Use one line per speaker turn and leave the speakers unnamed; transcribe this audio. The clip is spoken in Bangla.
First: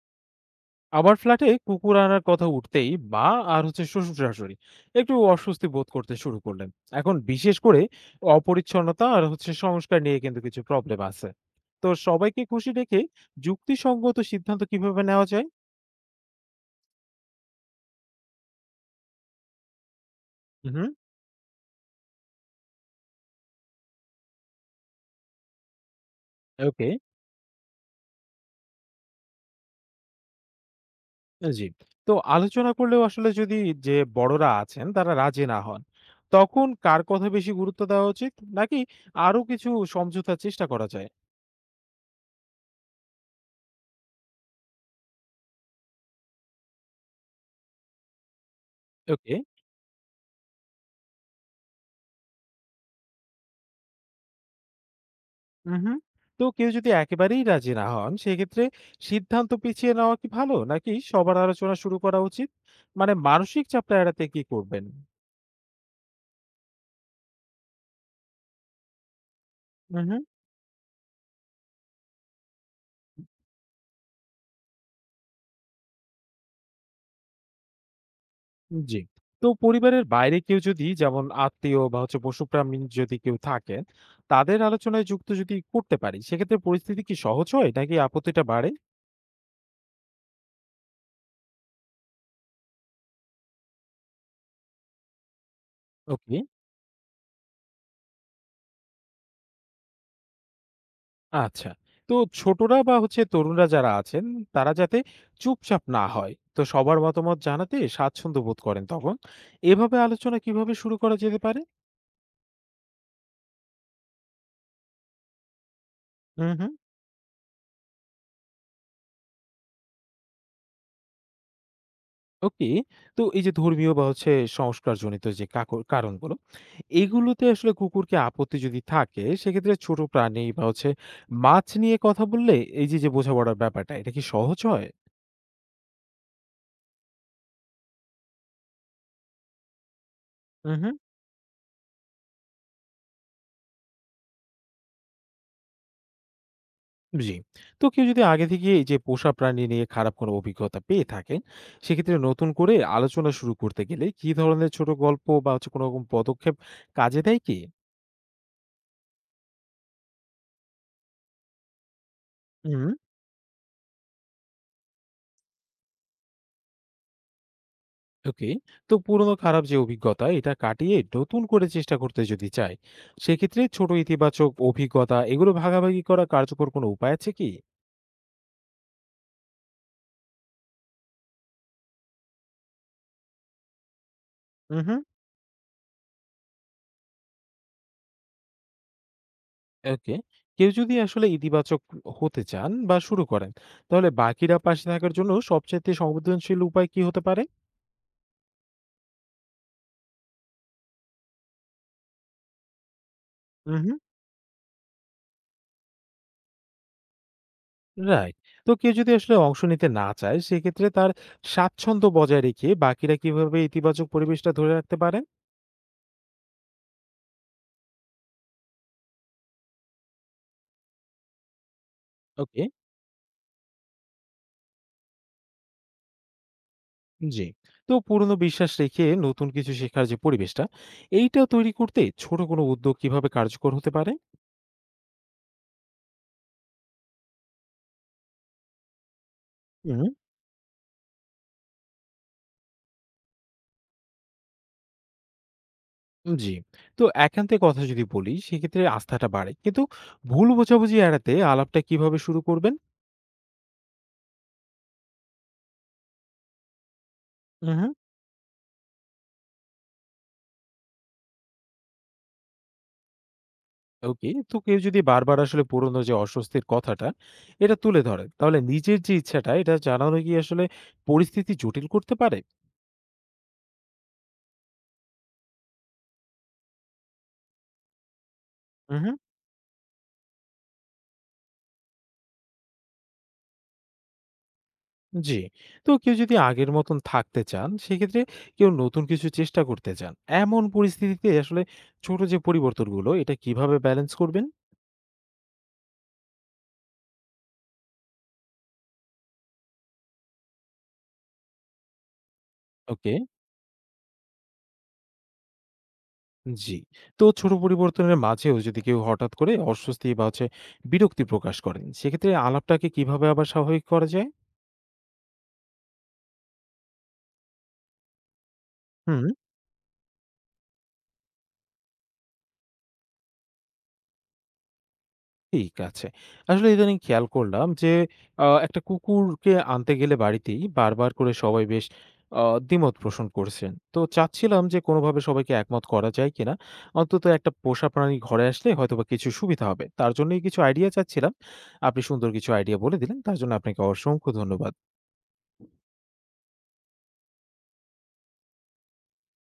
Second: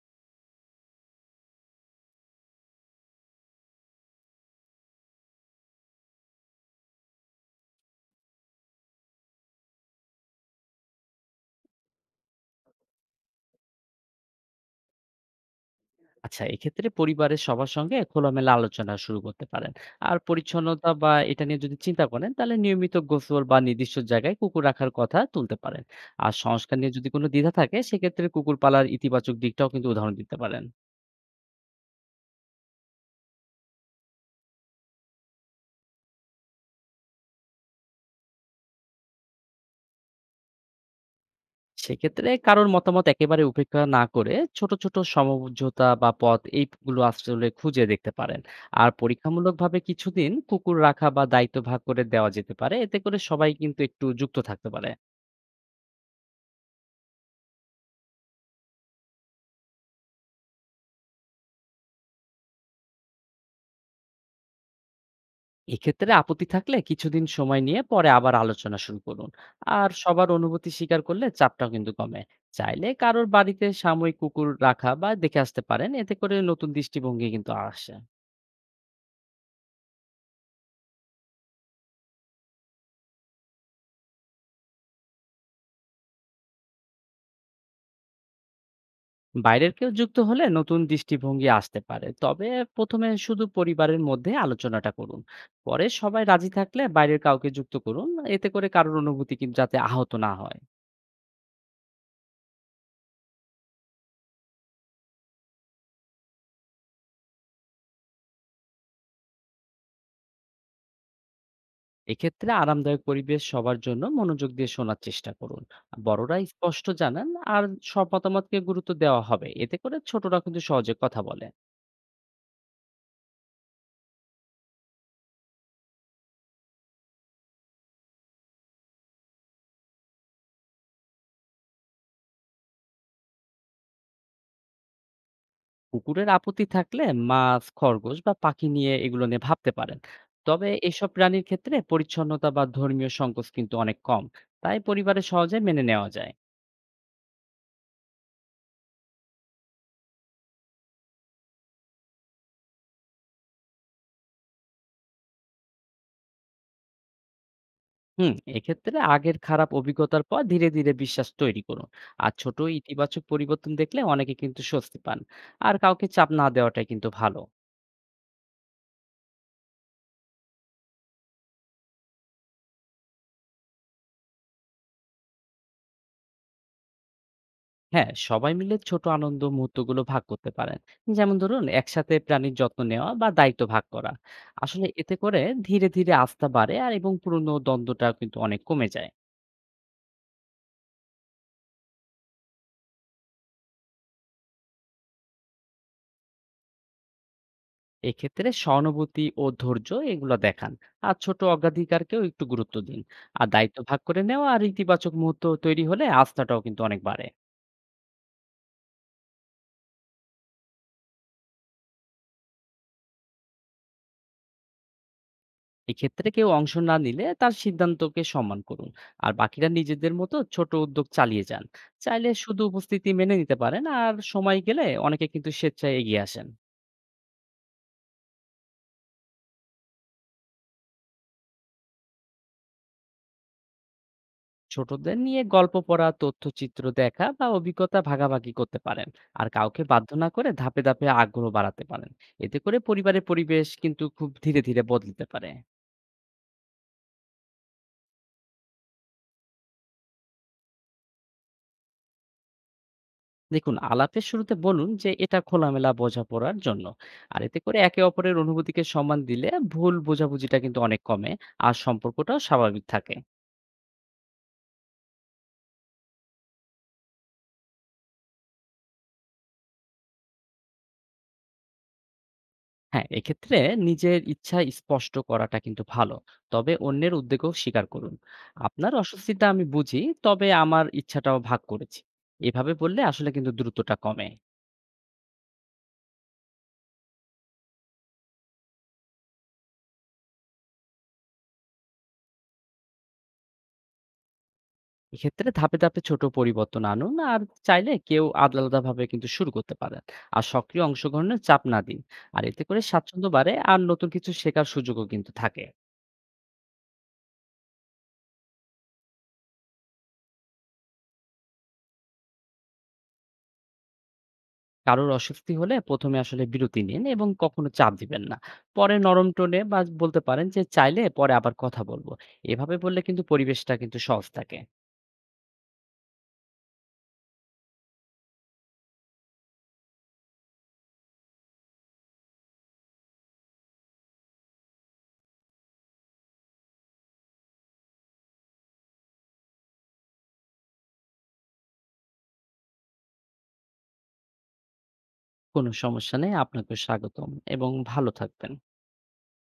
আবার ফ্ল্যাটে কুকুর আনার কথা উঠতেই মা আর শ্বশুর শাশুড়ি একটু অস্বস্তি বোধ করতে শুরু করলেন। এখন বিশেষ করে অপরিচ্ছন্নতা আর সংস্কার নিয়ে কিন্তু কিছু প্রবলেম আছে। তো সবাইকে খুশি রেখে যুক্তিসঙ্গত সিদ্ধান্ত কিভাবে নেওয়া যায়?
আচ্ছা, এক্ষেত্রে পরিবারের সবার সঙ্গে খোলামেলা আলোচনা শুরু করতে পারেন। আর
হুম।
পরিচ্ছন্নতা বা এটা নিয়ে যদি চিন্তা করেন, তাহলে নিয়মিত গোসল বা নির্দিষ্ট জায়গায় কুকুর রাখার কথা তুলতে পারেন। আর সংস্কার
ওকে।
নিয়ে যদি কোনো দ্বিধা থাকে, সেক্ষেত্রে কুকুর পালার ইতিবাচক দিকটাও কিন্তু উদাহরণ দিতে পারেন।
জি। তো আলোচনা করলেও আসলে যদি যে বড়রা আছেন তারা রাজি না হন, তখন কার কথা বেশি গুরুত্ব দেওয়া উচিত, নাকি আরো কিছু সমঝোতার চেষ্টা করা যায়?
সেক্ষেত্রে কারোর মতামত একেবারে উপেক্ষা না করে ছোট, ছোট সমঝোতা বা পথ এইগুলো আসলে খুঁজে দেখতে পারেন। আর
ওকে।
পরীক্ষামূলকভাবে কিছুদিন কুকুর রাখা বা দায়িত্ব ভাগ করে দেওয়া যেতে পারে। এতে করে সবাই কিন্তু একটু যুক্ত থাকতে পারে।
হুম। তো কেউ যদি একেবারেই রাজি না হন, সেক্ষেত্রে সিদ্ধান্ত পিছিয়ে নেওয়া কি ভালো, নাকি সবার আলোচনা শুরু করা উচিত? মানে মানসিক চাপটা এড়াতে কি করবেন?
এক্ষেত্রে আপত্তি থাকলে কিছুদিন সময় নিয়ে পরে আবার আলোচনা শুরু করুন। আর
হুম।
সবার অনুভূতি স্বীকার করলে চাপটাও কিন্তু কমে। চাইলে কারোর বাড়িতে সাময়িক কুকুর রাখা বা দেখে আসতে পারেন, এতে করে নতুন দৃষ্টিভঙ্গি কিন্তু আসে।
জি। তো পরিবারের বাইরে কেউ যদি, যেমন আত্মীয় বা পশুপ্রাণী যদি কেউ থাকেন, তাদের আলোচনায় যুক্ত যদি করতে পারি, সেক্ষেত্রে পরিস্থিতি কি সহজ হয়, নাকি আপত্তিটা বাড়ে?
বাইরের কেউ যুক্ত হলে নতুন দৃষ্টিভঙ্গি আসতে পারে, তবে প্রথমে শুধু পরিবারের মধ্যে আলোচনাটা করুন। পরে সবাই
ওকে।
রাজি থাকলে বাইরের কাউকে যুক্ত করুন। এতে করে কারোর অনুভূতি কিন্তু যাতে আহত না হয়।
আচ্ছা। তো ছোটরা বা তরুণরা যারা আছেন, তারা যাতে চুপচাপ না হয়, তো সবার মতামত জানাতে স্বাচ্ছন্দ্য বোধ করেন, তখন এভাবে আলোচনা কিভাবে শুরু করা যেতে পারে?
এক্ষেত্রে আরামদায়ক পরিবেশ সবার জন্য মনোযোগ দিয়ে শোনার চেষ্টা করুন। বড়রা
হুম, হুম।
স্পষ্ট জানান আর সব মতামতকে গুরুত্ব দেওয়া হবে, এতে করে ছোটরা কিন্তু সহজে কথা বলে।
ওকে। তো এই যে ধর্মীয় বা সংস্কারজনিত যে কারণগুলো, এগুলোতে আসলে কুকুরকে আপত্তি যদি থাকে, সেক্ষেত্রে ছোট প্রাণী বা মাছ নিয়ে কথা বললে, এই যে যে বোঝাপড়ার ব্যাপারটা, এটা কি সহজ হয়?
কুকুরের আপত্তি থাকলে মাছ, খরগোশ বা পাখি নিয়ে, এগুলো নিয়ে ভাবতে পারেন। তবে
হুম, হুম।
এসব প্রাণীর ক্ষেত্রে পরিচ্ছন্নতা বা ধর্মীয় সংকোচ কিন্তু অনেক কম, তাই পরিবারে সহজে মেনে নেওয়া যায়।
জি। তো কেউ যদি আগে থেকে এই যে পোষা প্রাণী নিয়ে খারাপ কোনো অভিজ্ঞতা পেয়ে থাকেন, সেক্ষেত্রে নতুন করে আলোচনা শুরু করতে গেলে কি ধরনের ছোট গল্প বা কোনো রকম পদক্ষেপ কাজে দেয় কি?
হুম, এক্ষেত্রে আগের খারাপ অভিজ্ঞতার পর ধীরে ধীরে বিশ্বাস তৈরি করুন। আর ছোট
হুম।
ইতিবাচক পরিবর্তন দেখলে অনেকে কিন্তু স্বস্তি পান। আর কাউকে চাপ না দেওয়াটাই কিন্তু ভালো।
ওকে। তো পুরনো খারাপ যে অভিজ্ঞতা, এটা কাটিয়ে নতুন করে চেষ্টা করতে যদি চায়, সেক্ষেত্রে ছোট ইতিবাচক অভিজ্ঞতা এগুলো ভাগাভাগি করা কার্যকর কোনো উপায় আছে কি?
হ্যাঁ, সবাই মিলে ছোট আনন্দ মুহূর্তগুলো ভাগ করতে পারেন। যেমন ধরুন, একসাথে প্রাণীর যত্ন নেওয়া বা দায়িত্ব ভাগ করা। আসলে
উহু।
এতে করে ধীরে ধীরে আস্থা বাড়ে আর পুরনো দ্বন্দ্বটাও কিন্তু অনেক কমে যায়।
ওকে। কেউ যদি আসলে ইতিবাচক হতে চান বা শুরু করেন, তাহলে বাকিরা পাশে থাকার জন্য সবচাইতে সংবেদনশীল উপায় কি হতে পারে?
এক্ষেত্রে সহানুভূতি ও ধৈর্য এগুলো দেখান। আর ছোট অগ্রাধিকারকেও একটু গুরুত্ব দিন। আর দায়িত্ব
উহু।
ভাগ করে নেওয়া আর ইতিবাচক মুহূর্ত তৈরি হলে আস্থাটাও কিন্তু অনেক বাড়ে।
রাইট। তো কেউ যদি আসলে অংশ নিতে না চায়, সেক্ষেত্রে তার স্বাচ্ছন্দ্য বজায় রেখে বাকিরা কিভাবে ইতিবাচক পরিবেশটা ধরে রাখতে পারেন?
এক্ষেত্রে কেউ অংশ না নিলে তার সিদ্ধান্তকে সম্মান করুন। আর বাকিরা নিজেদের মতো ছোট উদ্যোগ চালিয়ে যান। চাইলে শুধু
ওকে।
উপস্থিতি মেনে নিতে পারেন, আর সময় গেলে অনেকে কিন্তু স্বেচ্ছায় এগিয়ে আসেন।
জি। তো পুরনো বিশ্বাস রেখে নতুন কিছু শেখার যে পরিবেশটা, এইটা তৈরি করতে ছোট কোনো উদ্যোগ কিভাবে কার্যকর হতে পারে?
ছোটদের নিয়ে গল্প পড়া, তথ্যচিত্র দেখা বা অভিজ্ঞতা ভাগাভাগি করতে পারেন। আর কাউকে
হুম।
বাধ্য না করে ধাপে ধাপে আগ্রহ বাড়াতে পারেন। এতে করে পরিবারের পরিবেশ কিন্তু খুব ধীরে ধীরে বদলিতে পারে।
জি। তো একান্তে কথা যদি বলি, সেক্ষেত্রে আস্থাটা বাড়ে। কিন্তু ভুল বোঝাবুঝি এড়াতে আলাপটা কিভাবে শুরু করবেন?
দেখুন, আলাপের শুরুতে বলুন যে এটা খোলামেলা বোঝাপড়ার জন্য। আর এতে করে
হুম।
একে অপরের অনুভূতিকে সম্মান দিলে ভুল বোঝাবুঝিটা কিন্তু অনেক কমে আর সম্পর্কটাও স্বাভাবিক থাকে।
ওকে। তো কেউ যদি বারবার আসলে পুরনো যে অস্বস্তির কথাটা, এটা তুলে ধরে, তাহলে নিজের যে ইচ্ছাটা, এটা জানানো কি আসলে পরিস্থিতি জটিল করতে পারে?
হ্যাঁ, এক্ষেত্রে নিজের ইচ্ছা স্পষ্ট করাটা কিন্তু ভালো, তবে অন্যের উদ্বেগও স্বীকার করুন। আপনার
হুম, হুম।
অস্বস্তিটা আমি বুঝি, তবে আমার ইচ্ছাটাও ভাগ করেছি। এভাবে বললে আসলে কিন্তু দ্রুতটা কমে।
জি। তো কেউ যদি আগের মতন থাকতে চান, সেক্ষেত্রে কেউ নতুন কিছু চেষ্টা করতে চান। এমন পরিস্থিতিতে আসলে ছোট যে পরিবর্তনগুলো, এটা কিভাবে ব্যালেন্স করবেন?
এক্ষেত্রে ধাপে ধাপে ছোট পরিবর্তন আনুন। আর চাইলে কেউ আলাদা আলাদা ভাবে কিন্তু শুরু করতে পারেন। আর সক্রিয় অংশগ্রহণের চাপ না দিন। আর এতে করে
ওকে,
স্বাচ্ছন্দ্য বাড়ে আর নতুন কিছু শেখার সুযোগও কিন্তু থাকে।
জি। তো ছোট পরিবর্তনের মাঝেও যদি কেউ হঠাৎ করে অস্বস্তি বা বিরক্তি প্রকাশ করেন, সেক্ষেত্রে আলাপটাকে কিভাবে আবার স্বাভাবিক করা যায়?
কারোর অস্বস্তি হলে প্রথমে আসলে বিরতি নিন এবং কখনো চাপ দিবেন না। পরে
হুম।
নরম টোনে বা বলতে পারেন যে চাইলে পরে আবার কথা বলবো। এভাবে বললে কিন্তু পরিবেশটা কিন্তু সহজ থাকে।
ঠিক আছে। আসলে ইদানিং খেয়াল করলাম যে একটা কুকুরকে আনতে গেলে বাড়িতেই বারবার করে সবাই বেশ আ দ্বিমত পোষণ করছেন। তো চাচ্ছিলাম যে কোনোভাবে সবাইকে একমত করা যায় কিনা? অন্তত একটা পোষা প্রাণী ঘরে আসলে হয়তোবা কিছু সুবিধা হবে। তার জন্যই কিছু আইডিয়া চাচ্ছিলাম। আপনি সুন্দর কিছু আইডিয়া বলে দিলেন। তার জন্য আপনাকে অসংখ্য ধন্যবাদ।
কোনো সমস্যা নেই, আপনাকে স্বাগতম এবং ভালো থাকবেন।